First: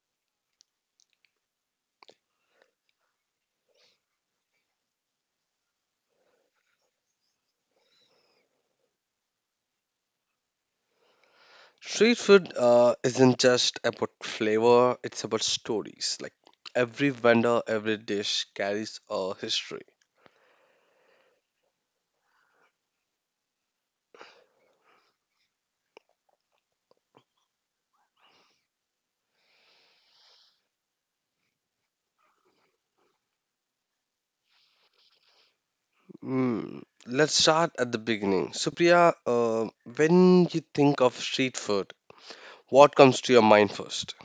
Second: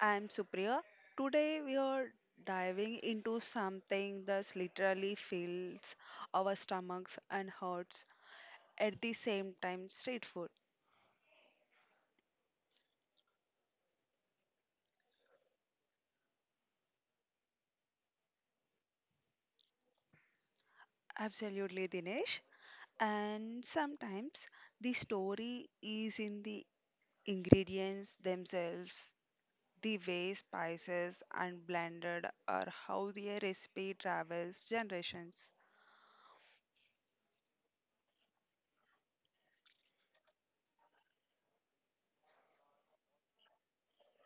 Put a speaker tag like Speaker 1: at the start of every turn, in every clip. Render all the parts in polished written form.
Speaker 1: I'm Supriya. Today we are diving into something that literally fills our stomachs and hearts at the same time street food.
Speaker 2: Street food isn't just about flavor, it's about stories. Like every vendor, every dish carries a history.
Speaker 1: Absolutely, Dinesh. And sometimes the story is in the ingredients themselves, the way spices are blended, or how the recipe travels generations.
Speaker 2: Hmm. Let's start at the beginning. Supriya, when you think of street food, what comes to your mind first?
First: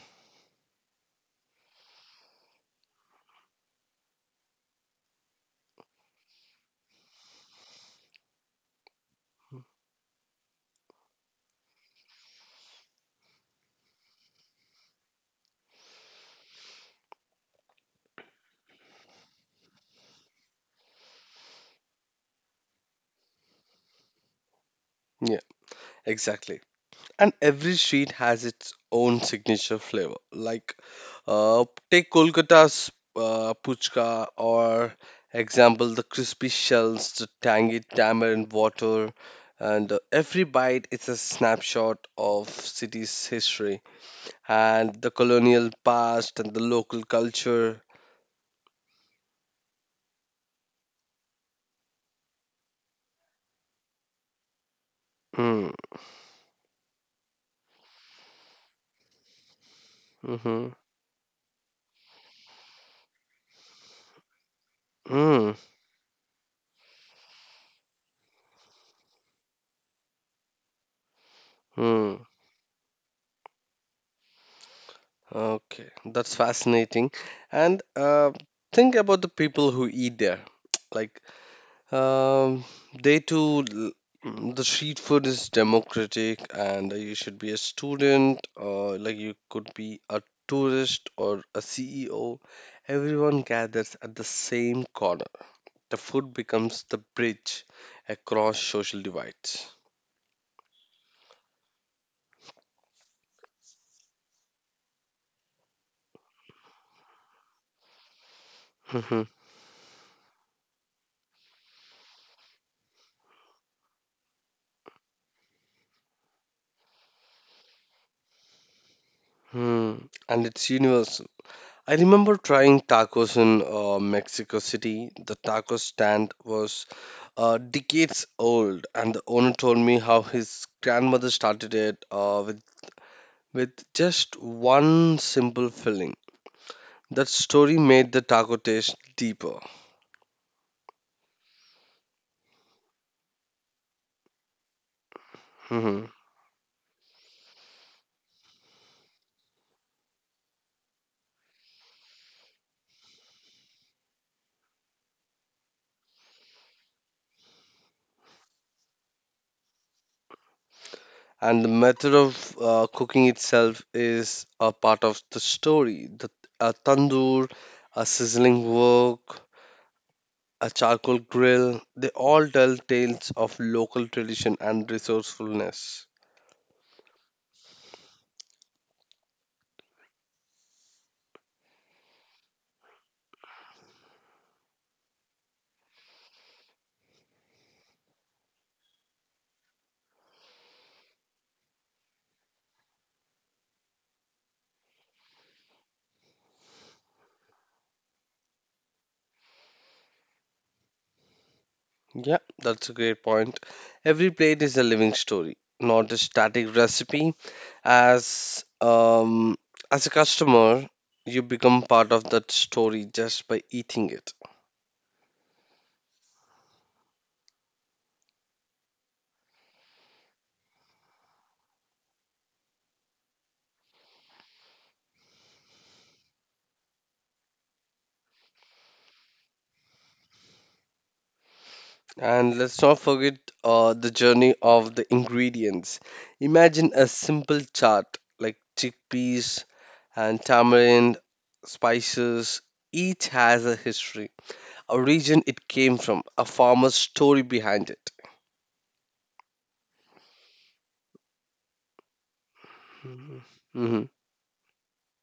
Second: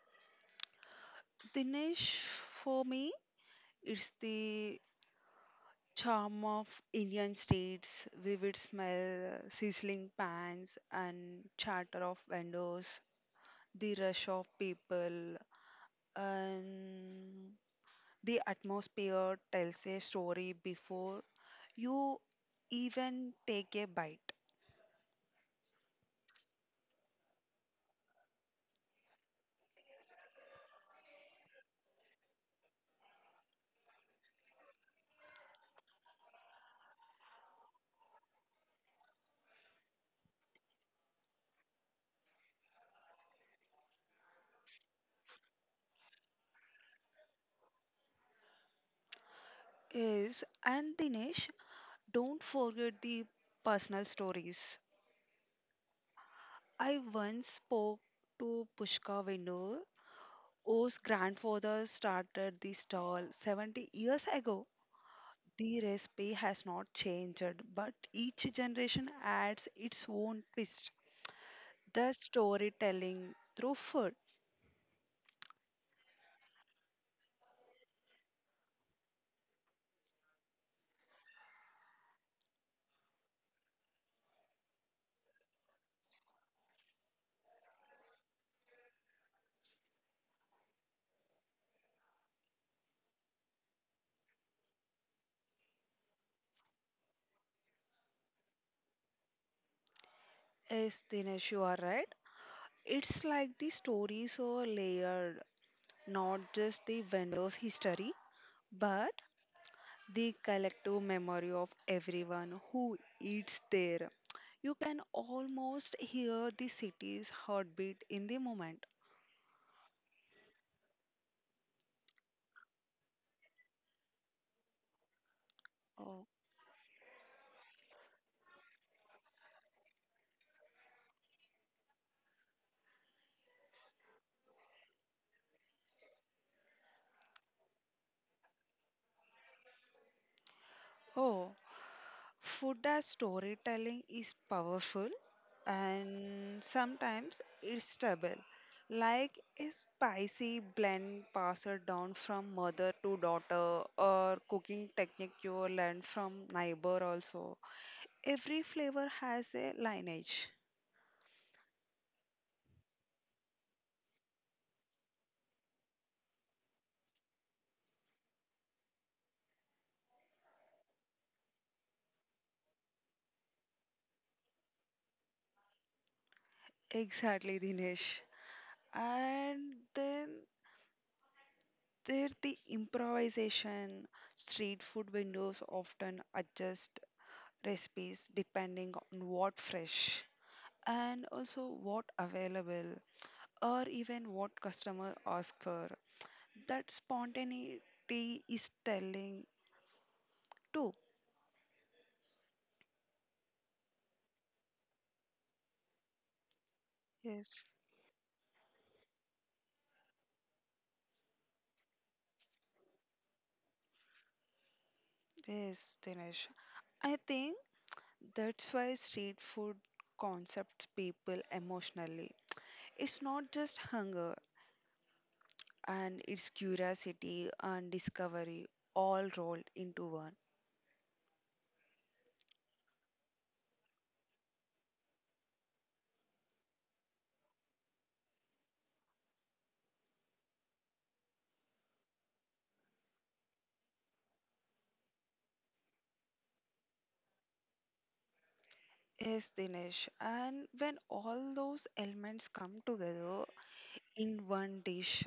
Speaker 1: Dinesh, for me, it's the charm of Indian streets, vivid smell, sizzling pans, and chatter of vendors, the rush of people, and the atmosphere tells a story before you even take a bite.
Speaker 2: Yeah, exactly. And every street has its own signature flavor. Like, uh, take Kolkata's puchka, or example the crispy shells, the tangy tamarind water, and every bite is a snapshot of city's history and the colonial past and the local culture.
Speaker 1: Yes, and Dinesh, don't forget the personal stories.
Speaker 2: Mm,
Speaker 1: I once spoke to Pushka vendor
Speaker 2: mm-hmm,
Speaker 1: whose grandfather started the stall 70 years ago.
Speaker 2: mm,
Speaker 1: The recipe has not changed, but each generation adds its own twist. The
Speaker 2: mm.
Speaker 1: storytelling through food
Speaker 2: Okay, that's fascinating. And think about the people who eat there. Like Um, they too, l- mm, the street food is democratic, and you should be a student, or like you could be a tourist or a CEO. Everyone gathers at the same corner. The food becomes the bridge across social divides.
Speaker 1: is Dinesh, you are right. It's like the stories are layered, not just the vendor's history, but
Speaker 2: Mhm.
Speaker 1: the collective memory of everyone who eats there. You can almost hear the city's heartbeat in the moment.
Speaker 2: hmm And it's universal. I remember trying tacos in Mexico City. The taco
Speaker 1: Oh,
Speaker 2: stand was decades old, and the owner told me how his grandmother started it with just one simple filling. That story made the taco taste deeper.
Speaker 1: oh, food as storytelling is powerful
Speaker 2: Mhm.
Speaker 1: and sometimes it's double. Like a spicy blend passed down from mother to daughter, or cooking technique you learn from neighbor also. Every flavor has a lineage.
Speaker 2: And the method of cooking itself is a part of the story. The A tandoor, a sizzling wok, a charcoal grill. They all tell tales of local tradition and resourcefulness.
Speaker 1: Exactly, Dinesh. And then there the improvisation. Street food windows often adjust recipes depending on what fresh and also what available or even what customer ask for. That spontaneity is telling too.
Speaker 2: Yeah, that's a great point. Every plate is a living story, not a static recipe.
Speaker 1: Yes,
Speaker 2: As um, as a customer, you become part of that story just by eating it.
Speaker 1: yes, Dinesh. I think that's why street food concepts people emotionally. It's not just hunger and it's curiosity and discovery all rolled into one.
Speaker 2: And let's not forget the journey of the ingredients. Imagine a simple chart like chickpeas and tamarind, spices. Each has a history, a region it came from, a farmer's story behind it.
Speaker 1: Yes, Dinesh. And when all those elements come together,
Speaker 2: Mhm.
Speaker 1: in one dish.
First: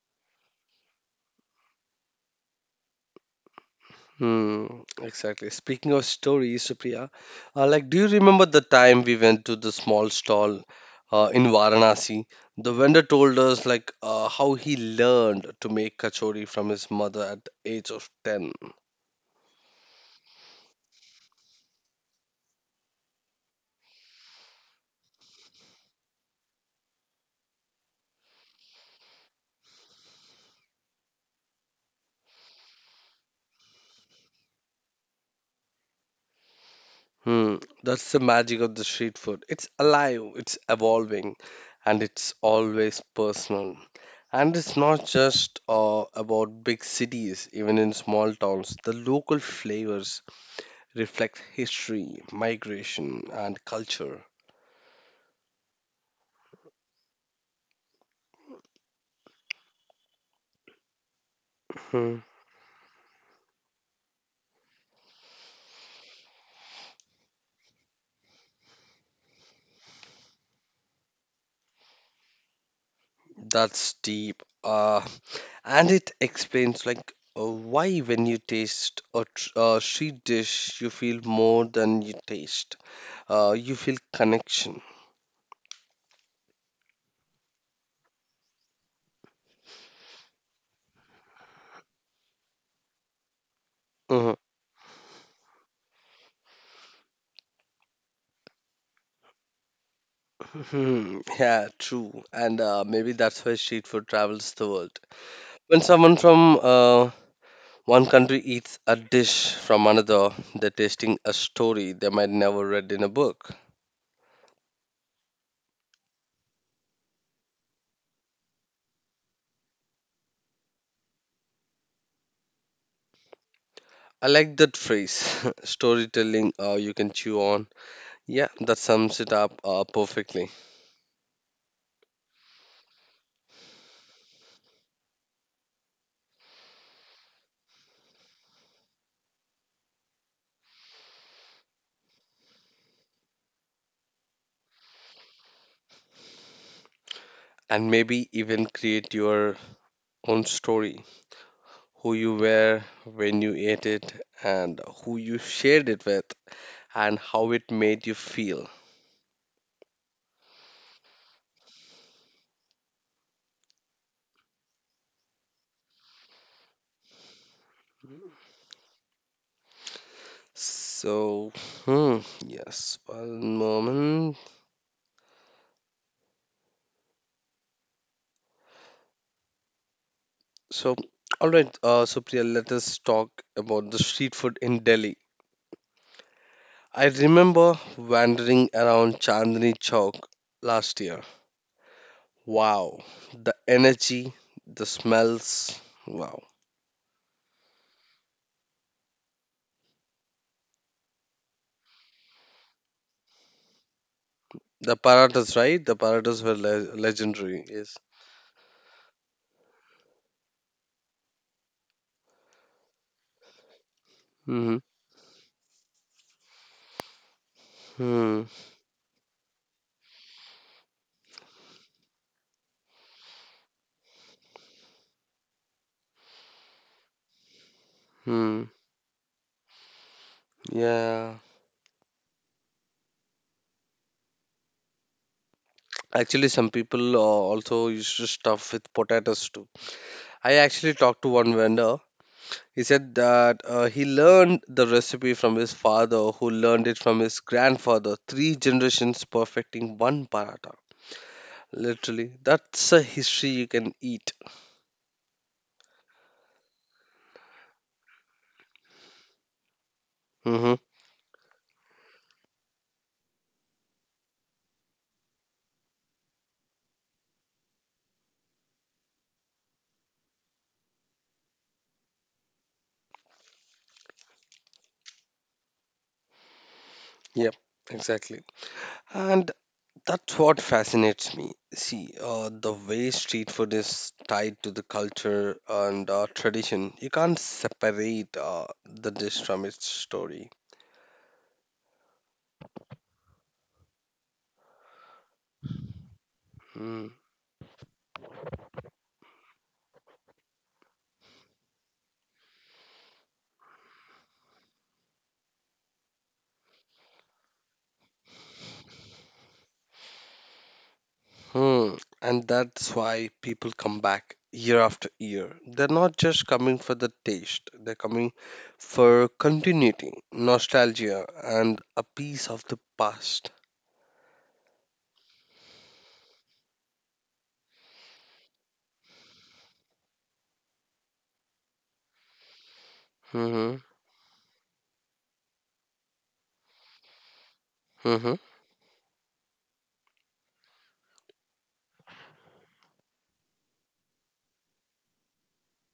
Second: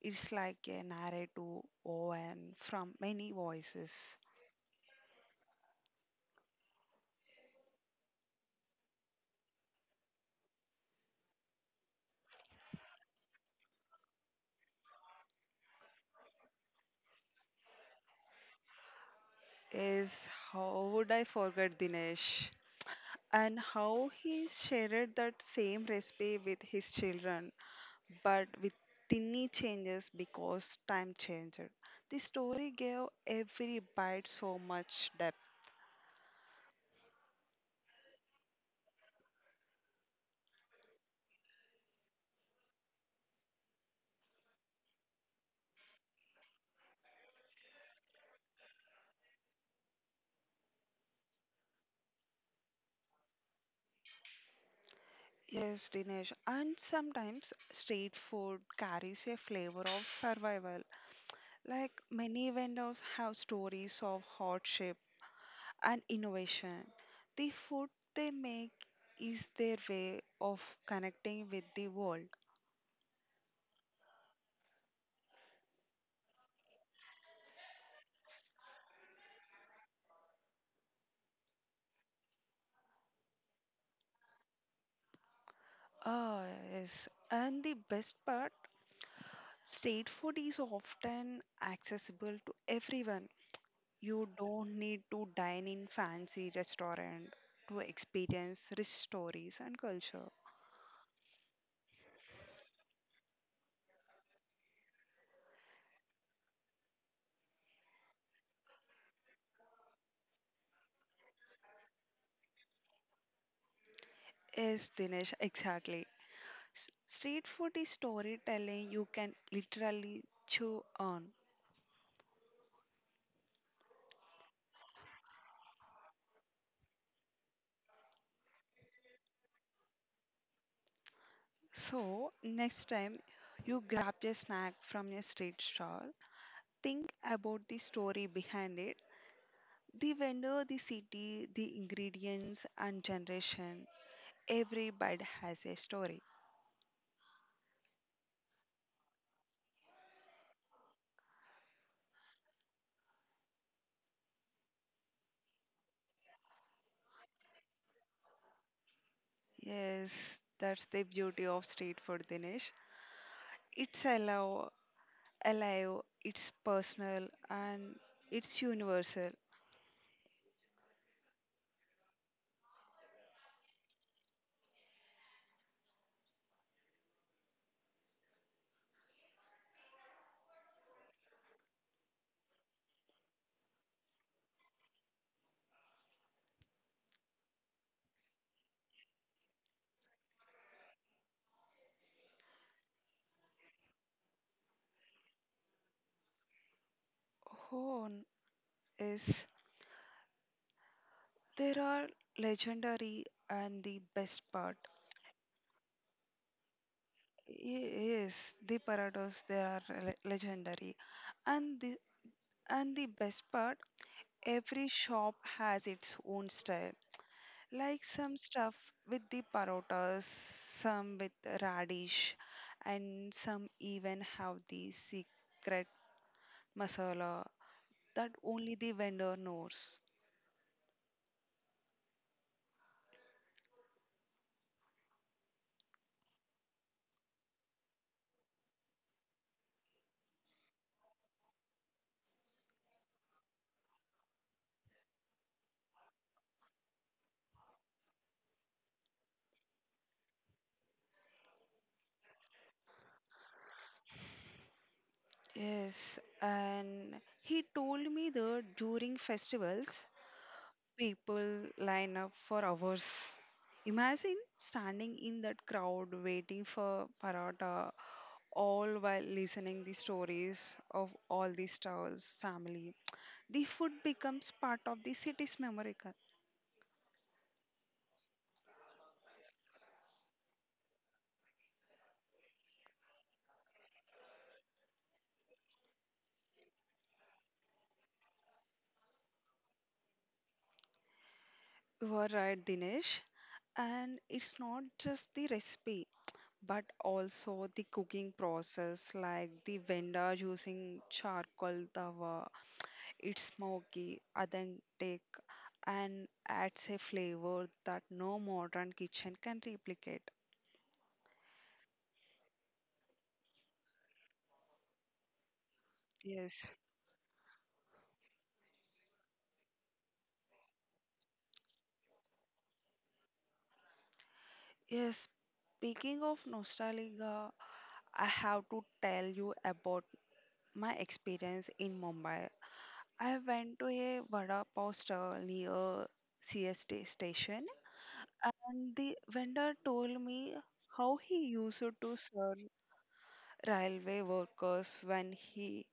Speaker 1: It's like a narrative woven from many voices.
Speaker 2: Hmm, exactly. Speaking of stories, Supriya, like, do you remember the time we went to the small stall in Varanasi? The vendor told us like how he learned to make kachori from his mother at the age of 10.
Speaker 1: Is how would I forget, Dinesh? And how he shared that same recipe with his children, but with tiny changes because time changed. The story gave every bite so much depth.
Speaker 2: Hmm, that's the magic of the street food. It's alive, it's evolving, and it's always personal. And it's not just about big cities, even in small towns, the local flavors reflects history, migration, and culture.
Speaker 1: Yes, Dinesh. And sometimes street food carries a flavor of survival. Like
Speaker 2: Hmm,
Speaker 1: many vendors have stories of hardship and innovation. The food they make is their way of connecting with the world.
Speaker 2: that's deep. And it explains like why when you taste a, a street dish, you feel more than you taste. You feel connection.
Speaker 1: Ah, yes. And the best part, street food is often accessible to everyone. You
Speaker 2: Mhm.
Speaker 1: don't need to dine in fancy restaurant to experience rich stories and culture.
Speaker 2: Hmm, yeah, true. And maybe that's why street food travels the world. When someone from one country eats a dish from another, they're tasting a story they might never read in a book.
Speaker 1: Yes, Dinesh, exactly. Street food is storytelling you can literally chew on.
Speaker 2: I like that phrase, storytelling you can chew on. Yeah, that sums it up perfectly.
Speaker 1: So, next time you grab a snack from a street stall, think about the story behind it the vendor, the city, the ingredients, and generation. Every bite has a story.
Speaker 2: And maybe even create your own story, who you were when you ate it, and who you shared it with, and how it made you feel.
Speaker 1: Yes, that's the beauty of street food, Dinesh. It's alive, alive, it's personal, and it's universal.
Speaker 2: So, hmm, yes, one moment. So, all right, Supriya, let us talk about the street food in Delhi. I remember wandering around Chandni Chowk last year. Wow, the energy, the smells. Wow,
Speaker 1: Home is there are legendary and the best part.
Speaker 2: the paratas, right? The paratas were legendary. Yes.
Speaker 1: Yes, the parados they are legendary, and the and the best part,
Speaker 2: Mm-hmm.
Speaker 1: every shop has its own style. Like some
Speaker 2: Hmm.
Speaker 1: stuff with the parotas, some with radish, and some even have the secret masala that
Speaker 2: Hmm.
Speaker 1: only the vendor knows.
Speaker 2: Yeah. Actually, some people also used to stuff with potatoes too. I actually talked to one vendor. He said that he learned the recipe from his father, who learned it from his grandfather, three generations perfecting one paratha. Literally, that's a history you can eat.
Speaker 1: Yes, and he told me that during festivals,
Speaker 2: Mm-hmm.
Speaker 1: people line up for hours. Imagine standing in that crowd waiting for paratha, all while listening the stories of all the stars' family. The food becomes part of the city's memory. Card.
Speaker 2: Yep, exactly. And that's what fascinates me. See, the way street food is tied to the culture and tradition, you can't separate the dish from its story.
Speaker 1: You are right, Dinesh. And it's not just the recipe, but
Speaker 2: Hmm.
Speaker 1: also the cooking process, like the vendor using charcoal tawa. It's smoky, authentic, and adds a flavor that no modern kitchen can replicate.
Speaker 2: Hmm. And that's why people come back year after year. They're not just
Speaker 1: Yes.
Speaker 2: coming for the taste, they're coming for continuity, nostalgia, and a piece of the past.
Speaker 1: Yes. Speaking of nostalgia, I have to tell you about my experience in Mumbai. I
Speaker 2: Mm-hmm.
Speaker 1: went to a vada pav stall near CST station,
Speaker 2: Mm-hmm.
Speaker 1: and the vendor told me how he used to serve railway workers when he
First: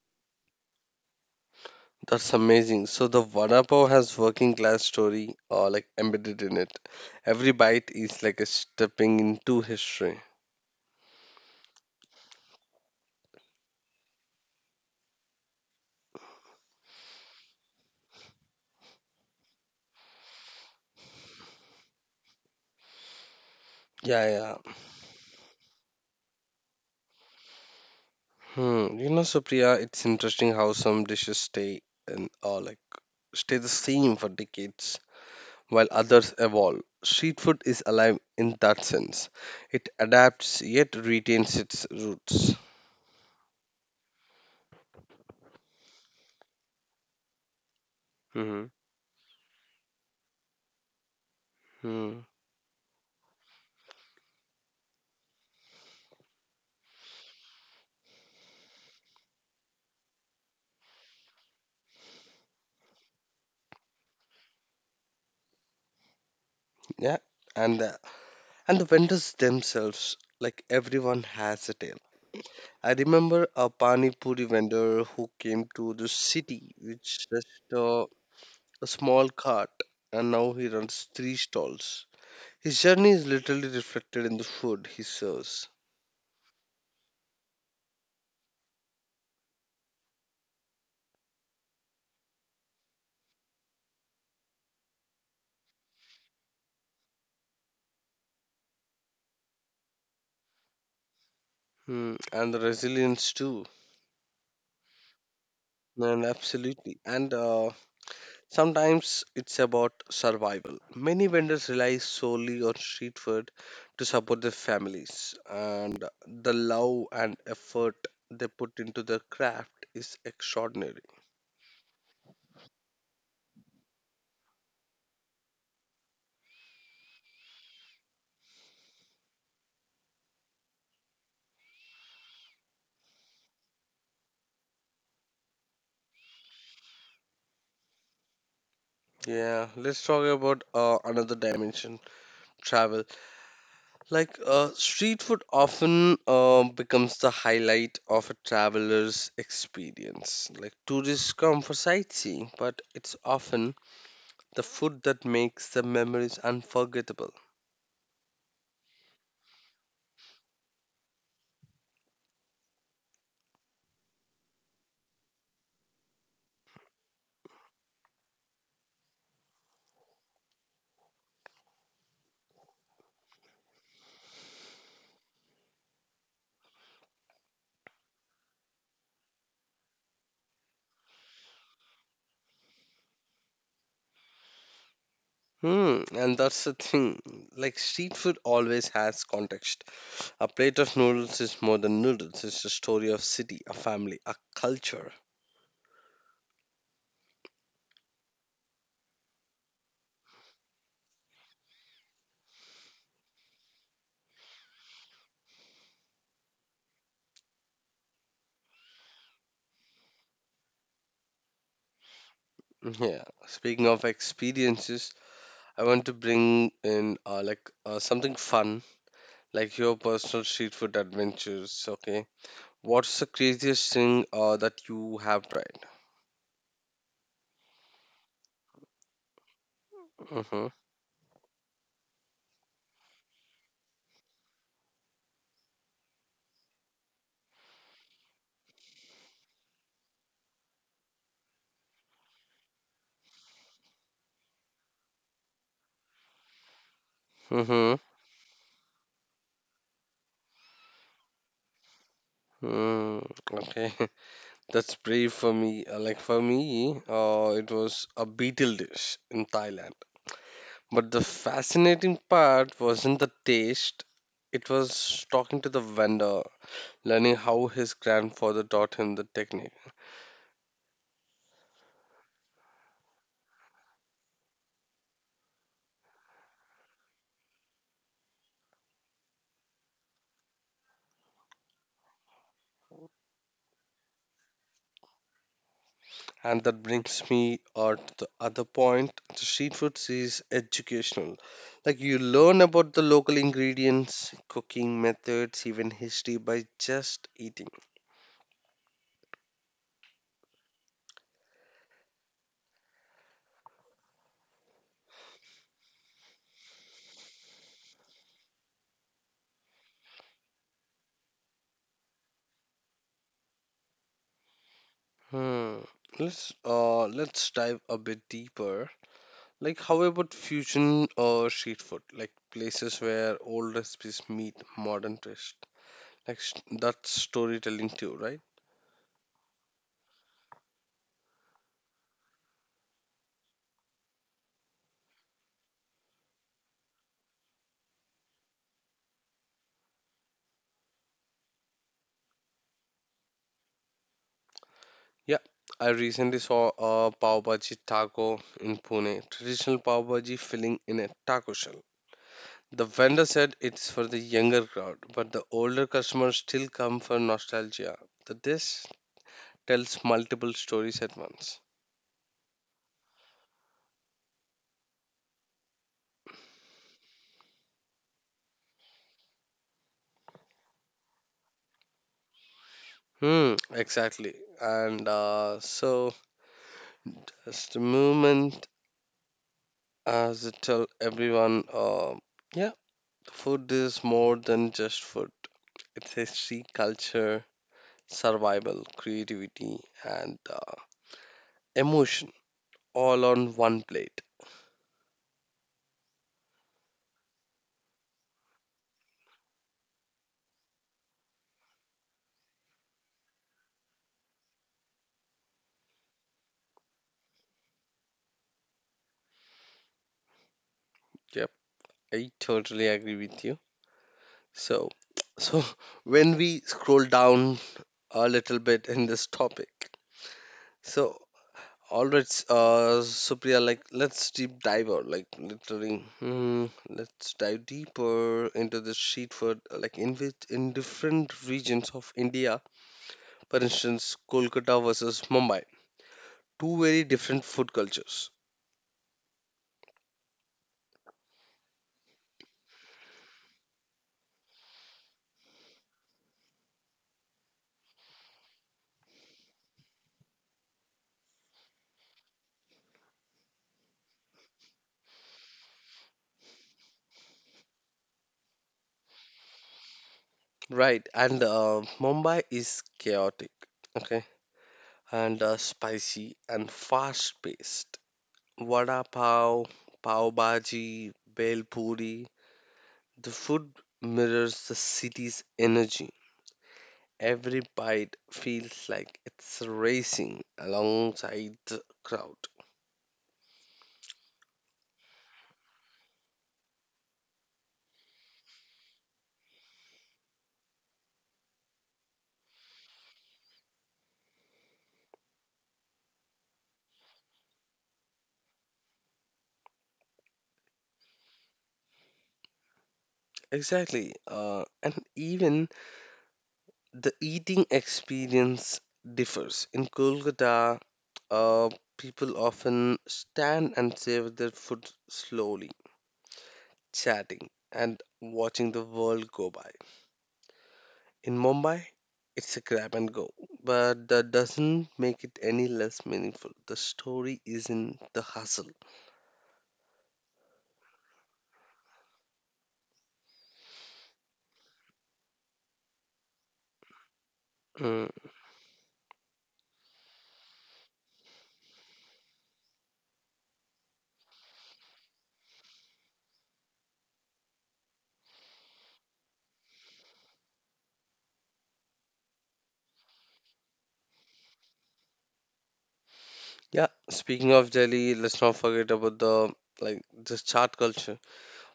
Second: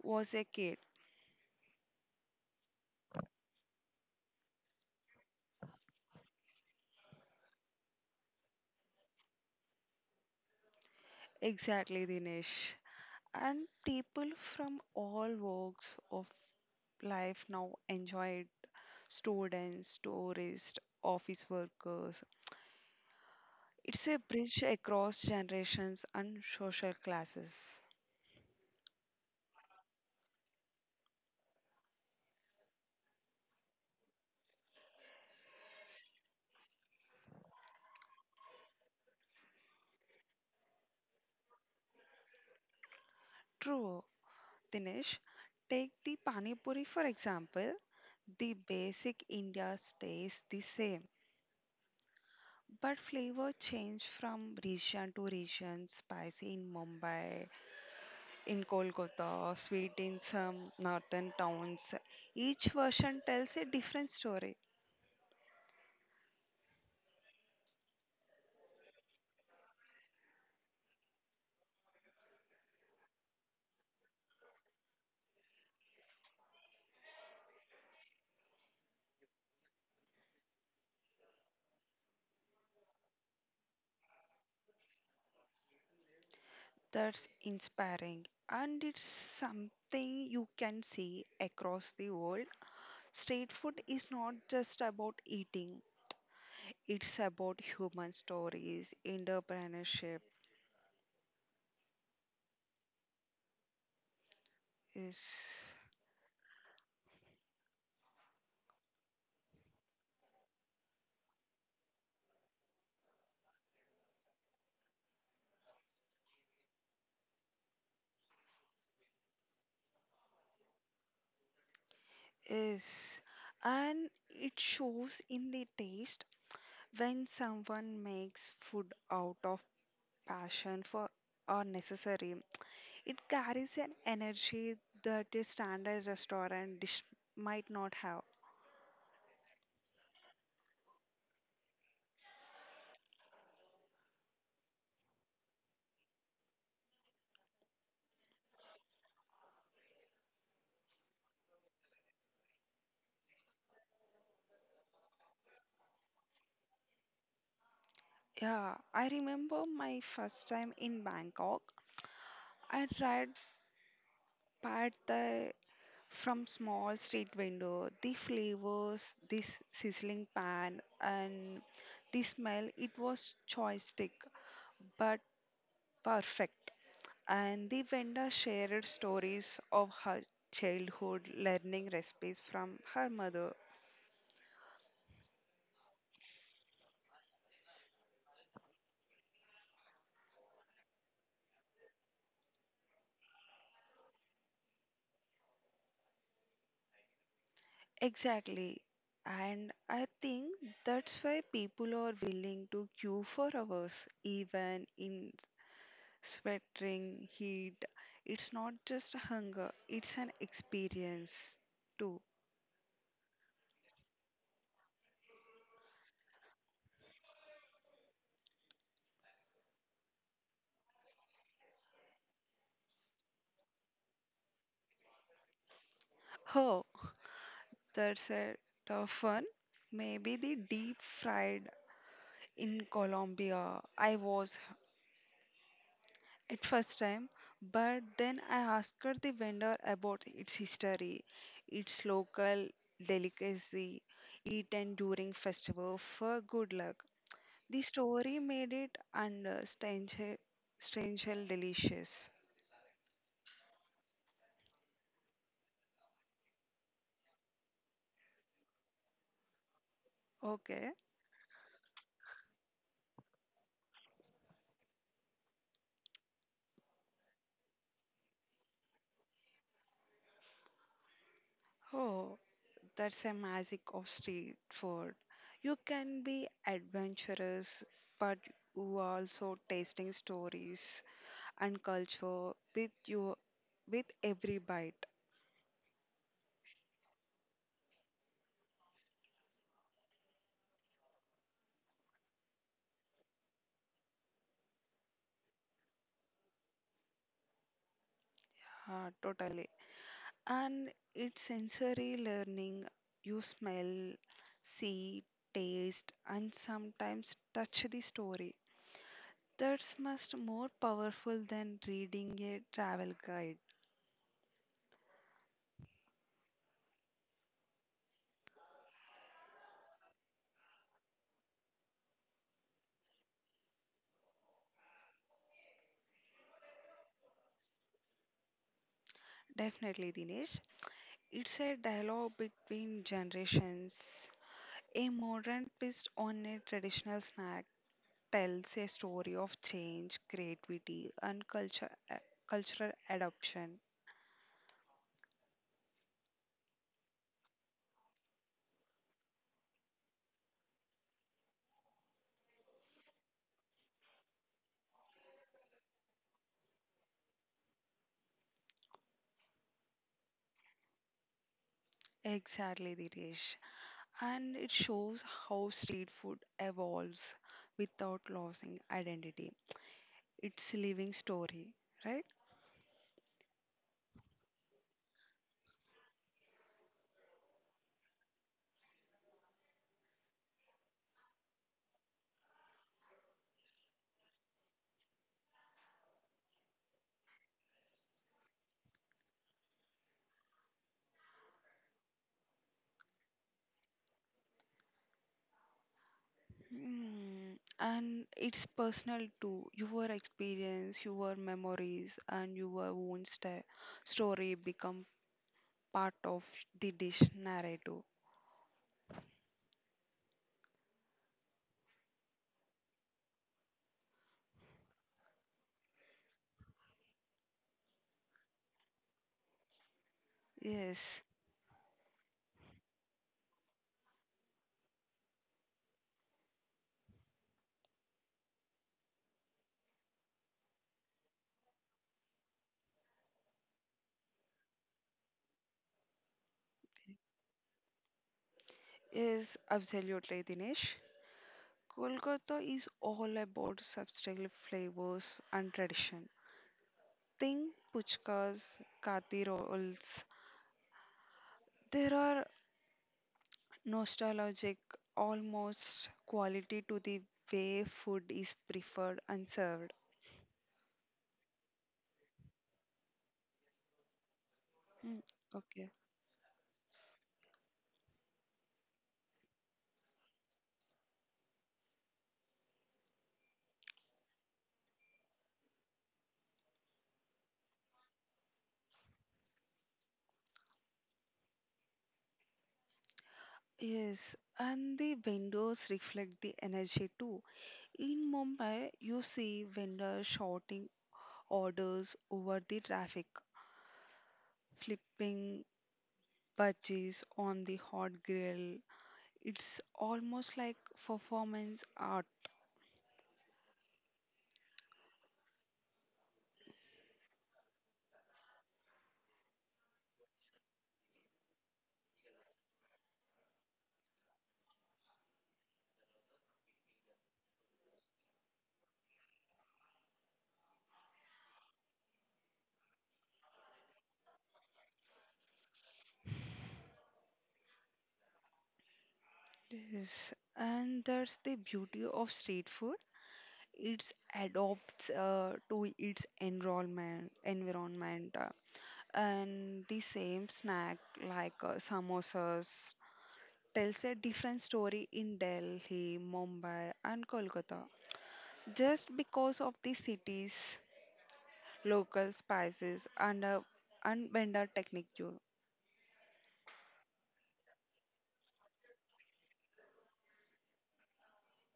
Speaker 1: was a kid.
Speaker 2: That's amazing. So the vada pav has working class story like embedded in it. Every bite is like a stepping into history.
Speaker 1: Exactly, Dinesh. And people from all walks of life now enjoy it students, tourists, office workers. It's a
Speaker 2: Yeah,
Speaker 1: bridge
Speaker 2: yeah.
Speaker 1: across generations and social classes.
Speaker 2: Hmm. You know, Supriya, it's interesting how some dishes stay and or like stay the same for decades while others evolve. Street food is alive in that sense. It adapts yet retains its roots.
Speaker 1: True, Dinesh. Take the Pani Puri for example. The
Speaker 2: hmm
Speaker 1: basic India stays the same,
Speaker 2: Hmm.
Speaker 1: but flavor change from region to region. Spicy in Mumbai, in Kolkata, or sweet in some northern towns. Each version tells a different story.
Speaker 2: Yeah. And the, and the vendors themselves, like everyone has a tale. I remember a pani puri vendor who came to the city with just uh, a small cart and now he runs three stalls. His journey is literally reflected in the food he serves.
Speaker 1: That's inspiring and it's something you can see across the world. Street food is not just about eating, it's about human stories, entrepreneurship
Speaker 2: Hmm, and the resilience too.
Speaker 1: is
Speaker 2: And absolutely. And sometimes it's about survival. Many vendors rely solely on street food to support their families, and the love and effort they put into their craft is extraordinary.
Speaker 1: is and it shows in the taste when someone makes food out of passion for or necessary. It carries an energy that a standard restaurant dish might not have.
Speaker 2: Yeah, let's talk about another dimension, travel. Like, street food often becomes the highlight of a traveler's experience. Like, tourists come for sightseeing, but it's often the food that makes the memories unforgettable.
Speaker 1: Yeah, I remember my first time in Bangkok. I tried pad thai from small street window. The flavors, this sizzling pan, and the smell. It was choistick, but perfect. And the vendor shared stories of her childhood, learning recipes from her mother.
Speaker 2: Hmm, and that's the thing. Like, street food always has context. A plate of noodles is more than noodles, it's a story of city, a family, a culture.
Speaker 1: Exactly. And I think that's why people are willing to queue for hours, even in sweltering heat. It's not just hunger, it's an experience too.
Speaker 2: Yeah, speaking of experiences, I want to bring in something fun, like your personal street food adventures. Okay, what's the craziest thing that you have tried?
Speaker 1: Oh, that's a tough one. Maybe the
Speaker 2: Mm-hmm.
Speaker 1: deep fried in Colombia. I was at first time, but then I asked her the vendor about its history, its local delicacy eaten during festival for good luck. The
Speaker 2: Mm-hmm.
Speaker 1: story made it and strange, strange, delicious.
Speaker 2: Mm, okay, that's brave for me. For me, it was a beetle dish in Thailand.
Speaker 1: Okay,
Speaker 2: But the fascinating part wasn't the taste. It was talking to the vendor, learning how his grandfather taught him the technique.
Speaker 1: oh, that's a magic of street food. You can be adventurous, but you are also tasting stories and culture with you with every bite.
Speaker 2: And that brings me to the other point. The street food is educational. Like you learn about the local ingredients, cooking methods, even history by just eating.
Speaker 1: Totally. And it's sensory learning. You smell, see, taste, and sometimes touch the story. That's much more powerful than reading a travel guide.
Speaker 2: Hmm. Let's dive a bit deeper. Like how about fusion or street food? Like places where old recipes meet modern taste. Like s- that's storytelling too, right?
Speaker 1: Definitely, Dinesh. It's a dialogue between generations. A modern twist on a traditional snack tells a story of change, creativity, and culture, cultural adoption.
Speaker 2: Yeah, I recently saw a pav bhaji taco in Pune, traditional pav bhaji filling in a taco shell. The vendor said it's for the younger crowd, but the older customers still come for nostalgia. The dish tells multiple stories at once.
Speaker 1: Exactly, Dinesh. And it shows how street food evolves without losing identity. It's a living story, right?
Speaker 2: Hmm, exactly. And so it's the movement as it tell everyone, yeah, food is more than just food. It's history, culture, survival, creativity, and emotion all on one plate.
Speaker 1: Mm, and it's personal too. Your experience, your memories, and your own sta story become part of the dish narrative.
Speaker 2: Yep, I totally agree with you. So, so when we scroll down a little bit in this topic,
Speaker 1: Yes,
Speaker 2: so all right, Supriya, like let's deep dive out, like literally, let's dive deeper into the street food, like in different regions of India, for instance, Kolkata versus Mumbai, two very different food cultures,
Speaker 1: yes, absolutely, Dinesh. Kolkata is all about substantial flavors and tradition. Think puchkas, kati rolls, there are nostalgic, almost quality to the way food is preferred and served.
Speaker 2: right? And Mumbai is chaotic. Okay.
Speaker 1: Mm,
Speaker 2: And are
Speaker 1: okay.
Speaker 2: spicy and fast paced. Vada pav, pav bhaji, bel puri. The food mirrors the city's energy. Every bite feels like it's racing alongside the crowd.
Speaker 1: Yes, and the windows reflect the energy too. In Mumbai, you see vendors shouting orders over the traffic, flipping budgies on the hot grill. It's almost like performance art.
Speaker 2: Exactly. And even the eating experience differs. In Kolkata, uh, people often stand and savor their food slowly, chatting, and watching the world go by. In Mumbai, it's a grab and go, but that doesn't make it any less meaningful. The story is in the hustle.
Speaker 1: Yes, and that's the beauty of street food. It adopts to its enrollment
Speaker 2: Mm.
Speaker 1: environment, and the same snack like samosas tells a different story in Delhi, Mumbai and Kolkata, just because of the city's local spices and vendor technique too.
Speaker 2: Yeah, speaking of Delhi, let's not forget about the like the chaat culture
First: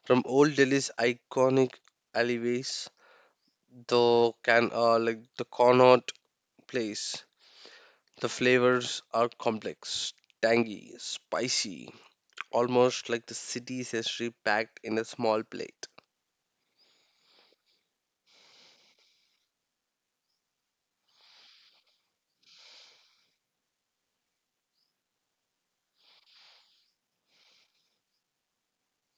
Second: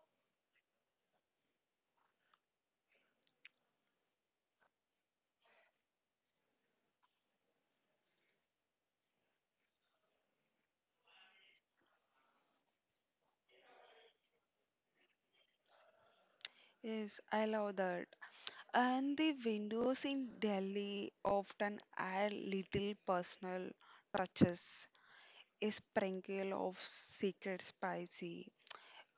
Speaker 2: from old Delhi's iconic alleyways, the can like the Connaught Place. The flavors are complex, tangy, spicy, almost like the city's history packed in a small plate.
Speaker 1: Yes, I love that. And the windows in Delhi often add little personal touches, a sprinkle of secret spicy,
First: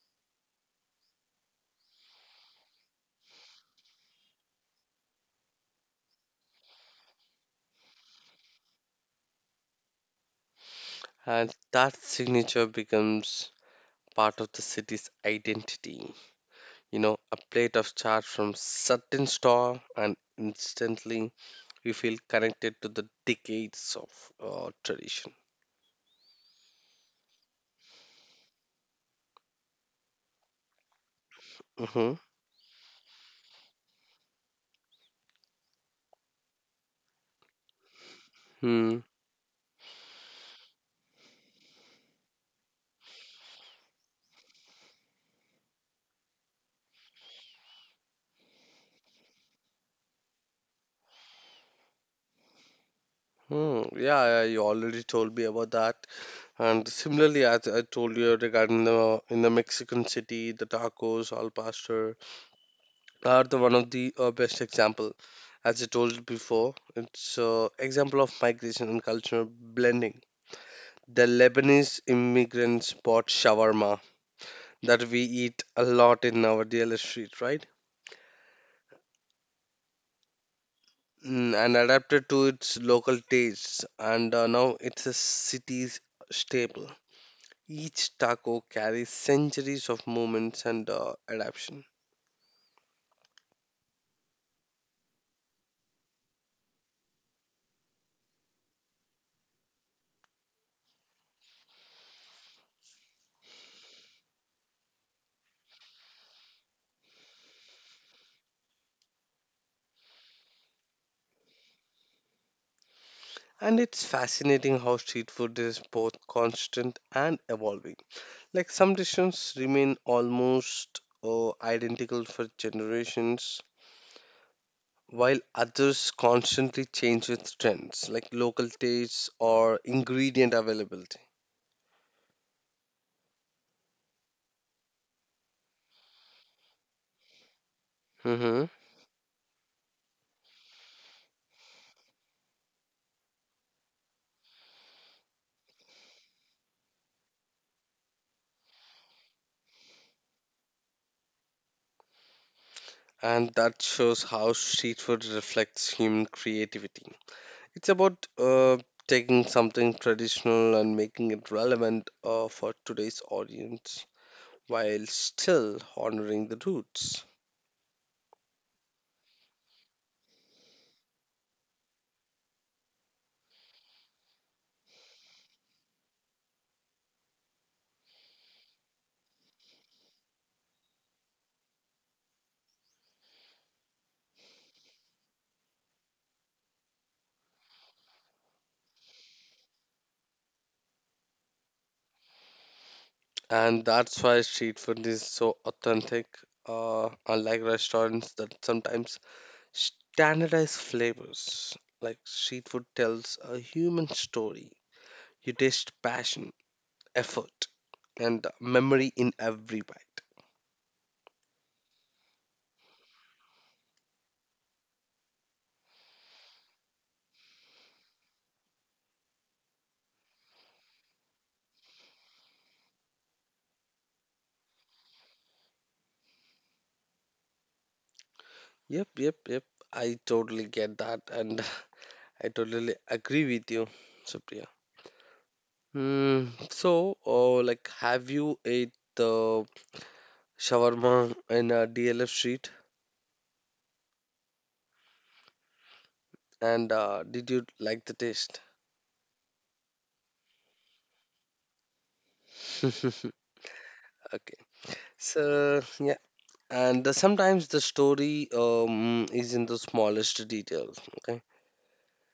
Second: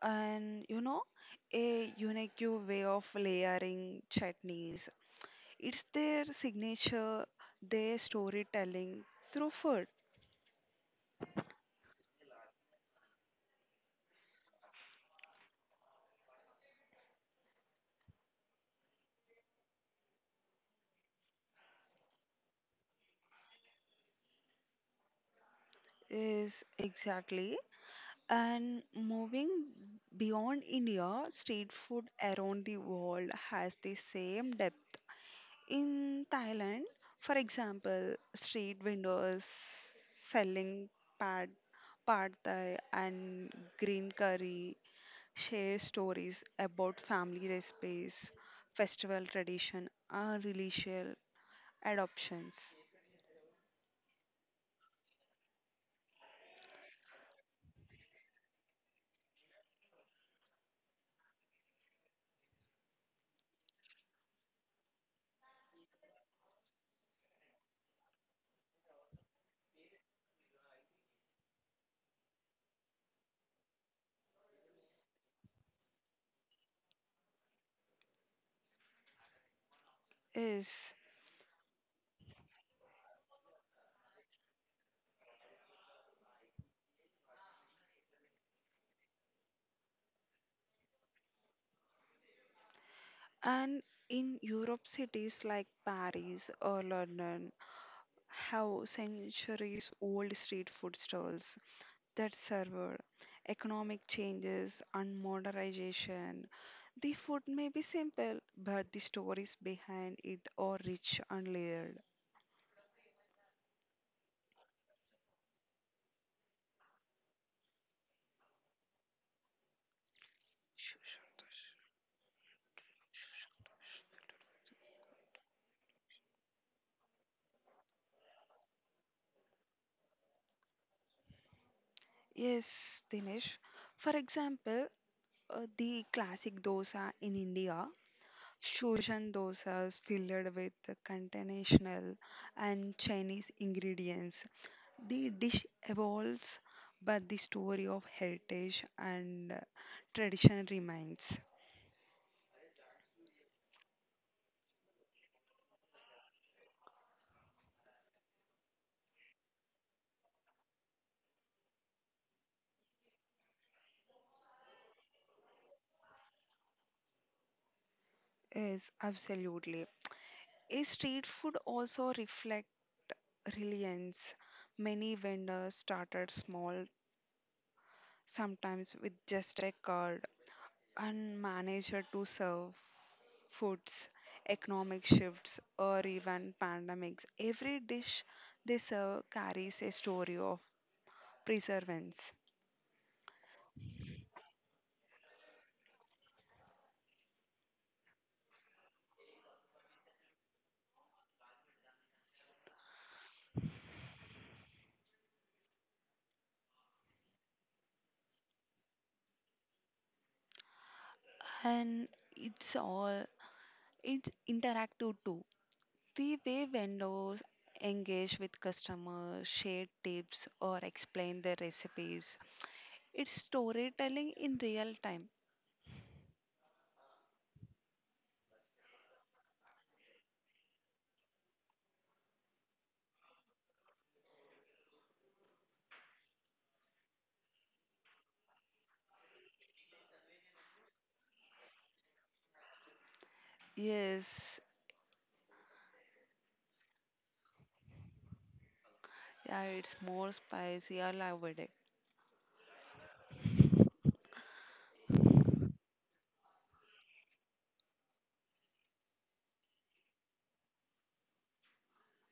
Speaker 1: and you know, a unique way of layering chutneys. It's their signature, their storytelling through food
Speaker 2: And that signature becomes part of the city's identity. You know, a plate of chaat from certain store, and instantly you feel connected to the decades of tradition.
Speaker 1: is exactly. And moving beyond India, street food
Speaker 2: hmm
Speaker 1: around the world has the same depth. In Thailand, for example, street
Speaker 2: Hmm.
Speaker 1: vendors selling pad, pad thai and green curry share stories about family recipes, festival tradition, and religious adoptions.
Speaker 2: Hmm. Yeah, yeah, you already told me about that. And similarly, as I told you regarding the in the Mexican city, the tacos, al pastor, are the one of the best example. As I told before, it's example of migration and cultural blending. The Lebanese immigrants bought shawarma that we eat a lot in our daily street, right?
Speaker 1: Yes,
Speaker 2: Mm, and adapted to its local tastes, and now it's a city's staple. Each taco carries centuries of moments and adaptation.
Speaker 1: and in Europe, cities like Paris or London have centuries old street food stalls that serve economic changes and modernization. The food may be simple, but the stories behind it are rich and layered.
Speaker 2: And it's fascinating how street food is both constant and evolving. Like some decisions remain almost identical for generations, while others constantly change with trends, like local tastes or ingredient availability.
Speaker 1: Yes, Dinesh. For example, the classic dosa in India,
Speaker 2: hmm
Speaker 1: fusion dosas filled with continental and Chinese ingredients. The dish evolves, but the story of heritage and tradition remains.
Speaker 2: And that shows how street food reflects human creativity. It's about taking something traditional and making it relevant for today's audience while still honoring the roots.
Speaker 1: Yes, absolutely. A street food also reflect reliance. Many vendors started small, sometimes with just a card, and managed to serve foods, economic shifts, or even pandemics. Every dish they serve carries a story of perseverance.
Speaker 2: And that's why street food is so authentic, unlike restaurants that sometimes standardize flavors. Like street food tells a human story. You taste passion, effort, and memory in every bite.
Speaker 1: And it's all it's interactive too. The way vendors engage with customers, share tips, or explain their recipes. It's storytelling in real time.
Speaker 2: Yep, I totally get that, and I totally agree with you, Supriya. Hmm. Like have you ate the shawarma in a dlf street?
Speaker 1: Yes,
Speaker 2: And did you like the taste?
Speaker 1: yeah, it's more spicy. I love it.
Speaker 2: Okay, so yeah. And sometimes the story is in the smallest details. Okay.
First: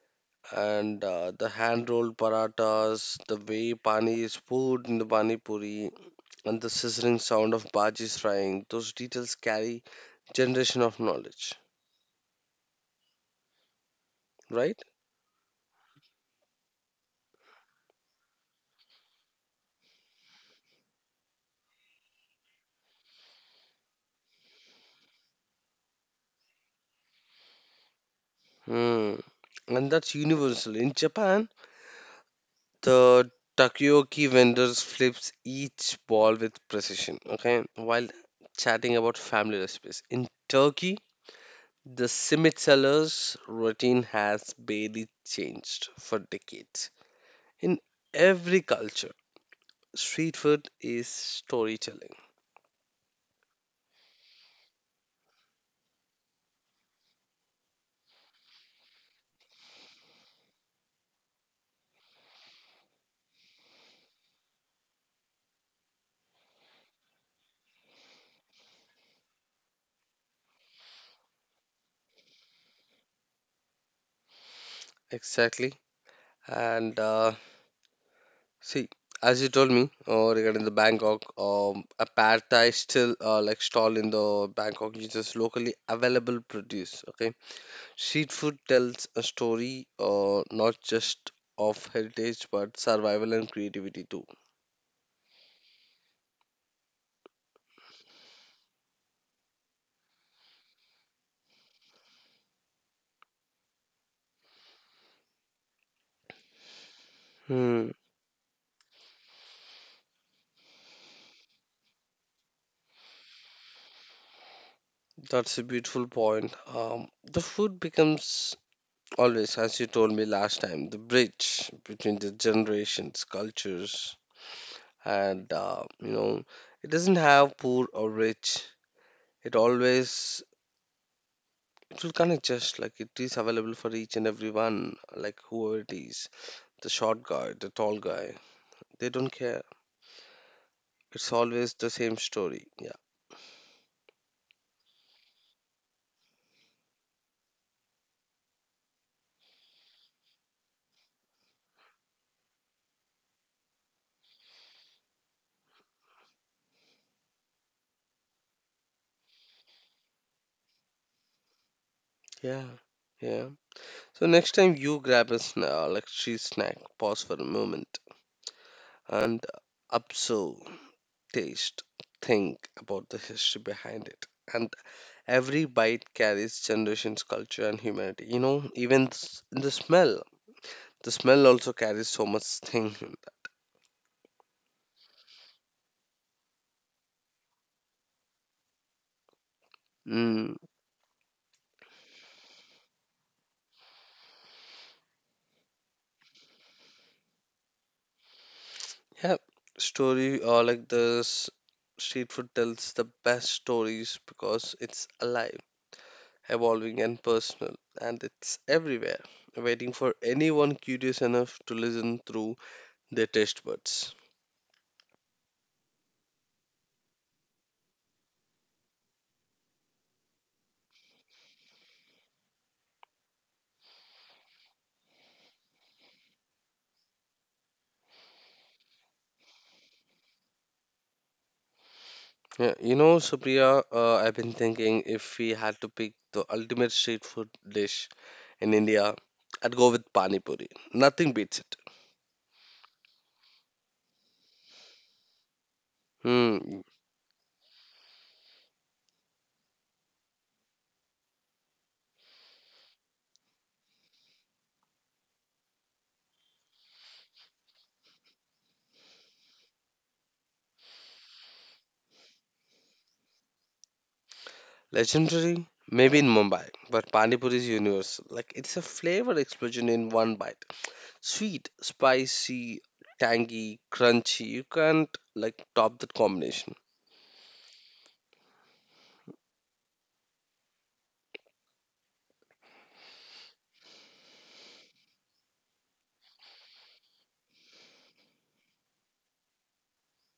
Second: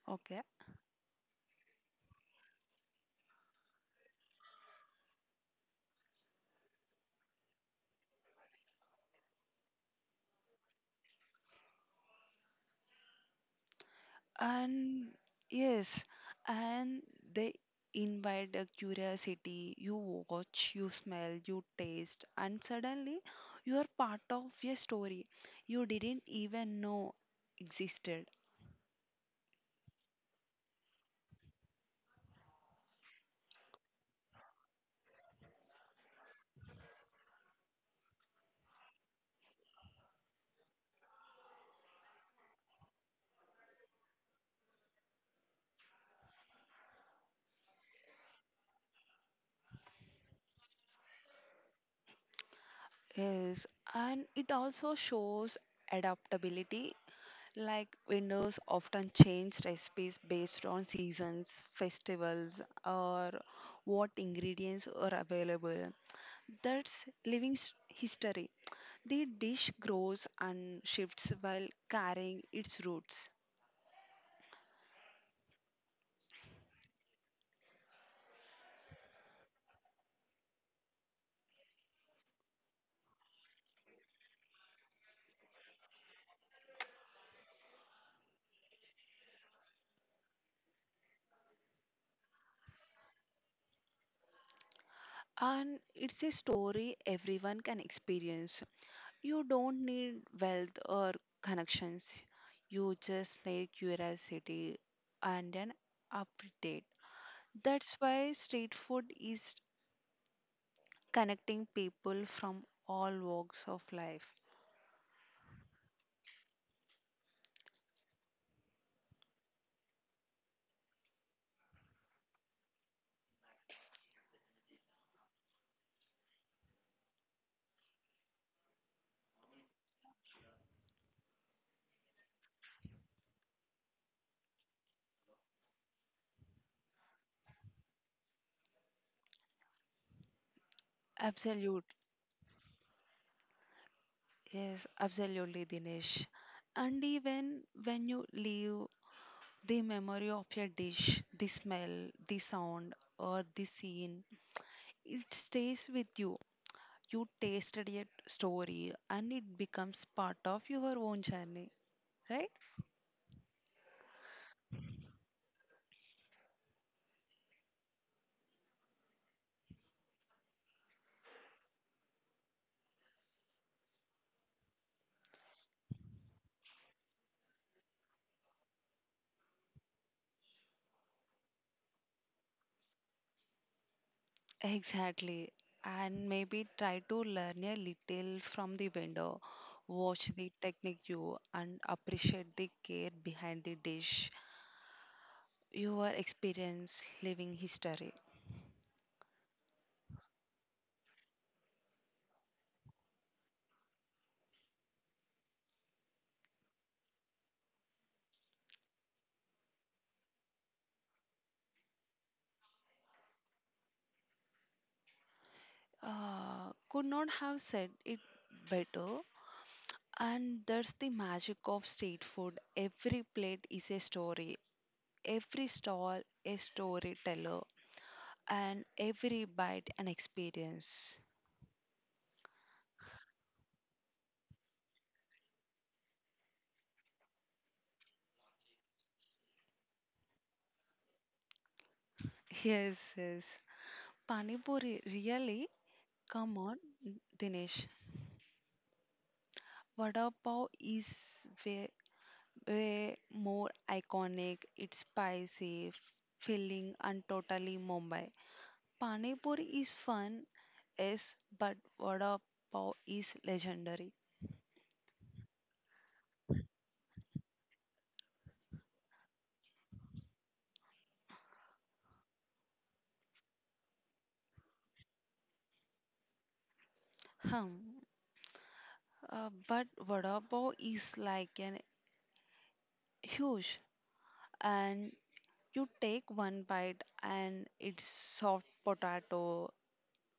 Speaker 1: Okay.
Speaker 2: And the hand rolled paratas, the way pani is poured in the pani puri, and the sizzling sound of bhaji frying, those details carry generation of knowledge, right?
Speaker 1: And yes, and they invite a curiosity. You watch, you smell, you taste, and suddenly you are part of a story you didn't even know existed.
Speaker 2: Hmm. And that's universal. In japan the takoyaki vendors flips each ball with precision. Okay, while chatting about family recipes in turkey. The cement sellers routine has barely changed for decades. In every culture, street food is storytelling.
Speaker 1: Yes, and it also shows adaptability. Like vendors often change recipes based on seasons, festivals, or what ingredients are available. That's living history. The dish grows and shifts while carrying its roots.
Speaker 2: Exactly. And see, as you told me regarding the Bangkok, a pad thai still like stall in the Bangkok uses locally available produce. Okay, street food tells a story, not just of heritage but survival and creativity too.
Speaker 1: And it's a story everyone can experience. You don't need wealth or connections. You just need curiosity and an update.
Speaker 2: Hmm.
Speaker 1: That's why street food is connecting people from all walks of life.
Speaker 2: That's a beautiful point. The food becomes always, as you told me last time, the bridge between the generations, cultures, and it doesn't have poor or rich. It always, it will connect just like it is available for each and everyone, like whoever it is, the short guy, the tall guy. They don't care. It's always the
Speaker 1: Absolute.
Speaker 2: same story. Yeah,
Speaker 1: Yes, absolutely, Dinesh. And even when you leave the memory of a dish, the smell, the sound, or the scene, it stays with you. You tasted a story and it becomes part of your own journey, right?
Speaker 2: yeah, yeah. So next time you grab a like street snack, pause for a moment and absorb taste, think about the history behind it. And every bite carries generations, culture, and humanity. You know, even the smell. The smell also carries so much thing in that.
Speaker 1: Exactly. And maybe try to learn a little from the vendor, watch the
Speaker 2: Mm,
Speaker 1: technique you and appreciate the care behind the dish, your experience living history.
Speaker 2: yeah, story or like this street food tells the best stories because it's alive, evolving, and personal, and it's everywhere, waiting for anyone curious enough to listen through their taste buds.
Speaker 1: Could not have said it better. And that's the magic of street food. Every plate is a story, every stall a storyteller, and every bite an experience.
Speaker 2: Yeah, you know, Supriya, I've been thinking, if we had to pick the ultimate street food dish in India, I'd go with Pani Puri. Nothing beats it.
Speaker 1: Yes, yes. Pani puri, really? Come on,
Speaker 2: Hmm,
Speaker 1: Dinesh. Vada pav is way more iconic. It's spicy, filling, and totally Mumbai. Pani puri is fun, yes, but vada pav is legendary.
Speaker 2: legendary? Maybe in Mumbai, but Pani Puri is universal. Like, it's a flavor explosion in one bite. Sweet, spicy, tangy, crunchy. You can't, like, top that combination.
Speaker 1: Hmm. But vada pav is like an huge, and you take one bite, and it's soft potato,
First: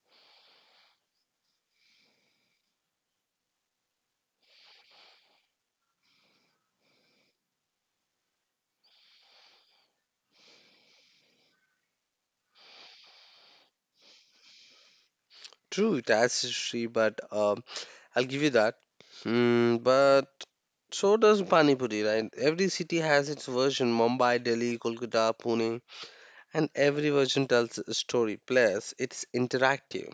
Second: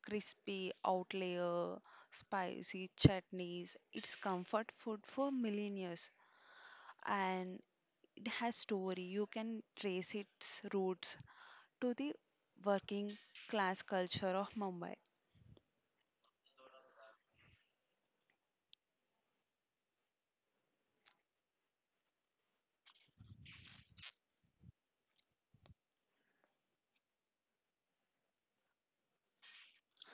Speaker 1: crispy out layer, spicy chutneys. It's comfort food for millennials, and it has story. You can trace its roots to the working class culture of Mumbai.
Speaker 2: True, it has history, but I'll give you that. Mm, but so does Pani Puri, right? Every city has its version, Mumbai, Delhi, Kolkata, Pune, and every version tells a story. Plus, it's interactive.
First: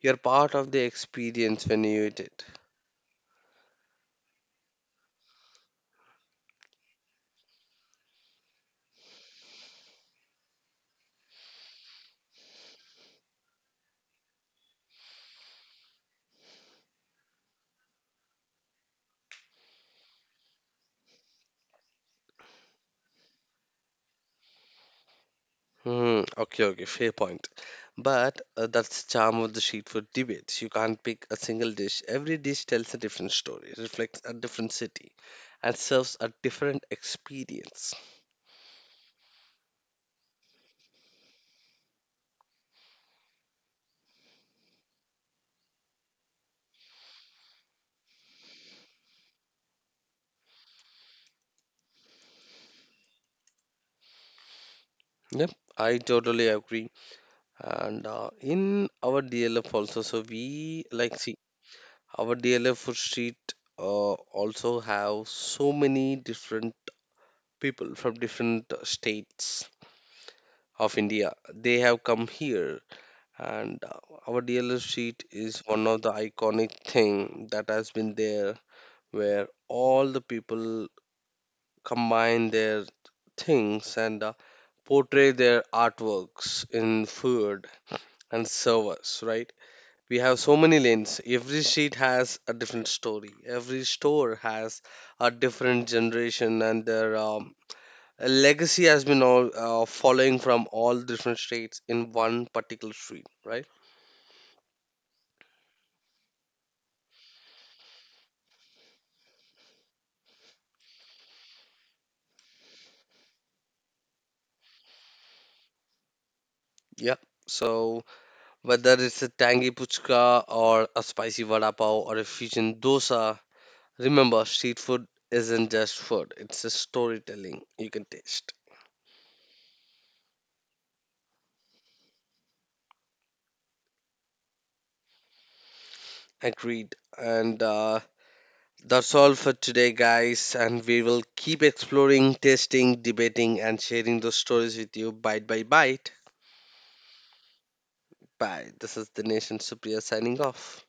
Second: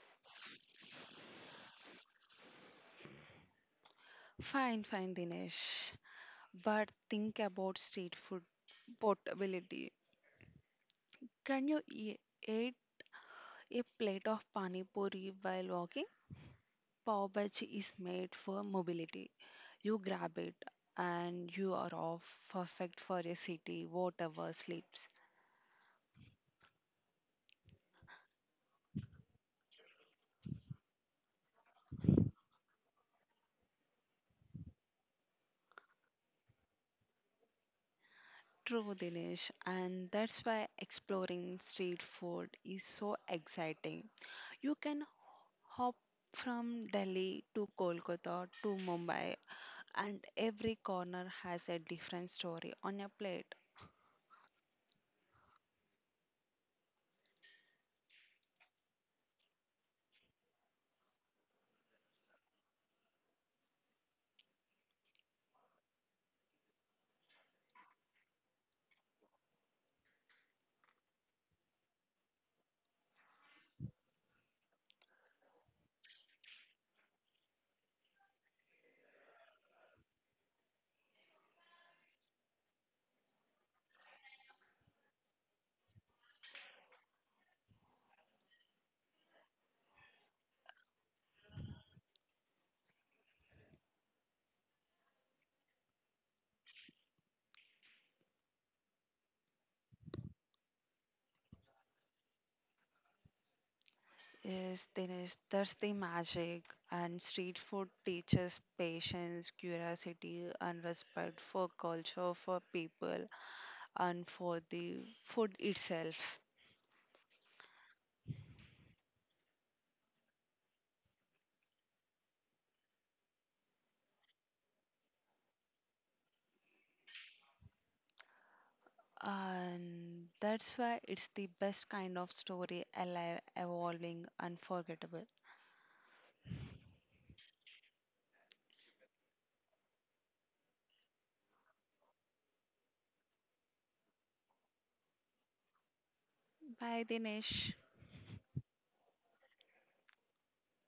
Speaker 2: You're part of the experience when you eat it.
Speaker 1: Fine, Dinesh. But think about street food portability. Can you eat a plate of pani puri while walking. Pav bhaji is made for mobility. You grab it and you are off, perfect for a city, whatever sleeps.
Speaker 2: Hmm, okay, okay, fair point. But that's the charm of the street food debates. You can't pick a single dish. Every dish tells a different story, reflects a different city, and serves a different experience.
Speaker 1: True, Dinesh, and that's why exploring street food is so exciting. You can hop from Delhi to Kolkata to Mumbai, and every corner has a different story on your plate.
Speaker 2: Yep, I totally agree. And in our DLF also. So we like see our DLF food street also have so many different people from different states of India. They have come here, and our DLF street is one of the iconic thing that has been there, where all the people combine their things and portray their artworks in food and service, right? We have so many lanes. Every street has a different story, every store has a different generation, and their a legacy has been all following from all different states in one particular street, right?
Speaker 1: Yes, Dinesh, that's the magic. And street food teaches patience, curiosity, and respect for culture, for people, and for the food itself.
Speaker 2: Yeah, so whether it's a tangy puchka or a spicy vada pav or a fusion dosa, remember, street food isn't just food, it's a storytelling you can taste.
Speaker 1: And that's why it's the best kind of story alive, evolving, unforgettable.
Speaker 2: Agreed. And that's all for today, guys, and we will keep exploring, testing, debating, and sharing those stories with you bite by bite.
Speaker 1: Bye, Dinesh.
Speaker 2: Bye. This is the Nation Supriya signing off.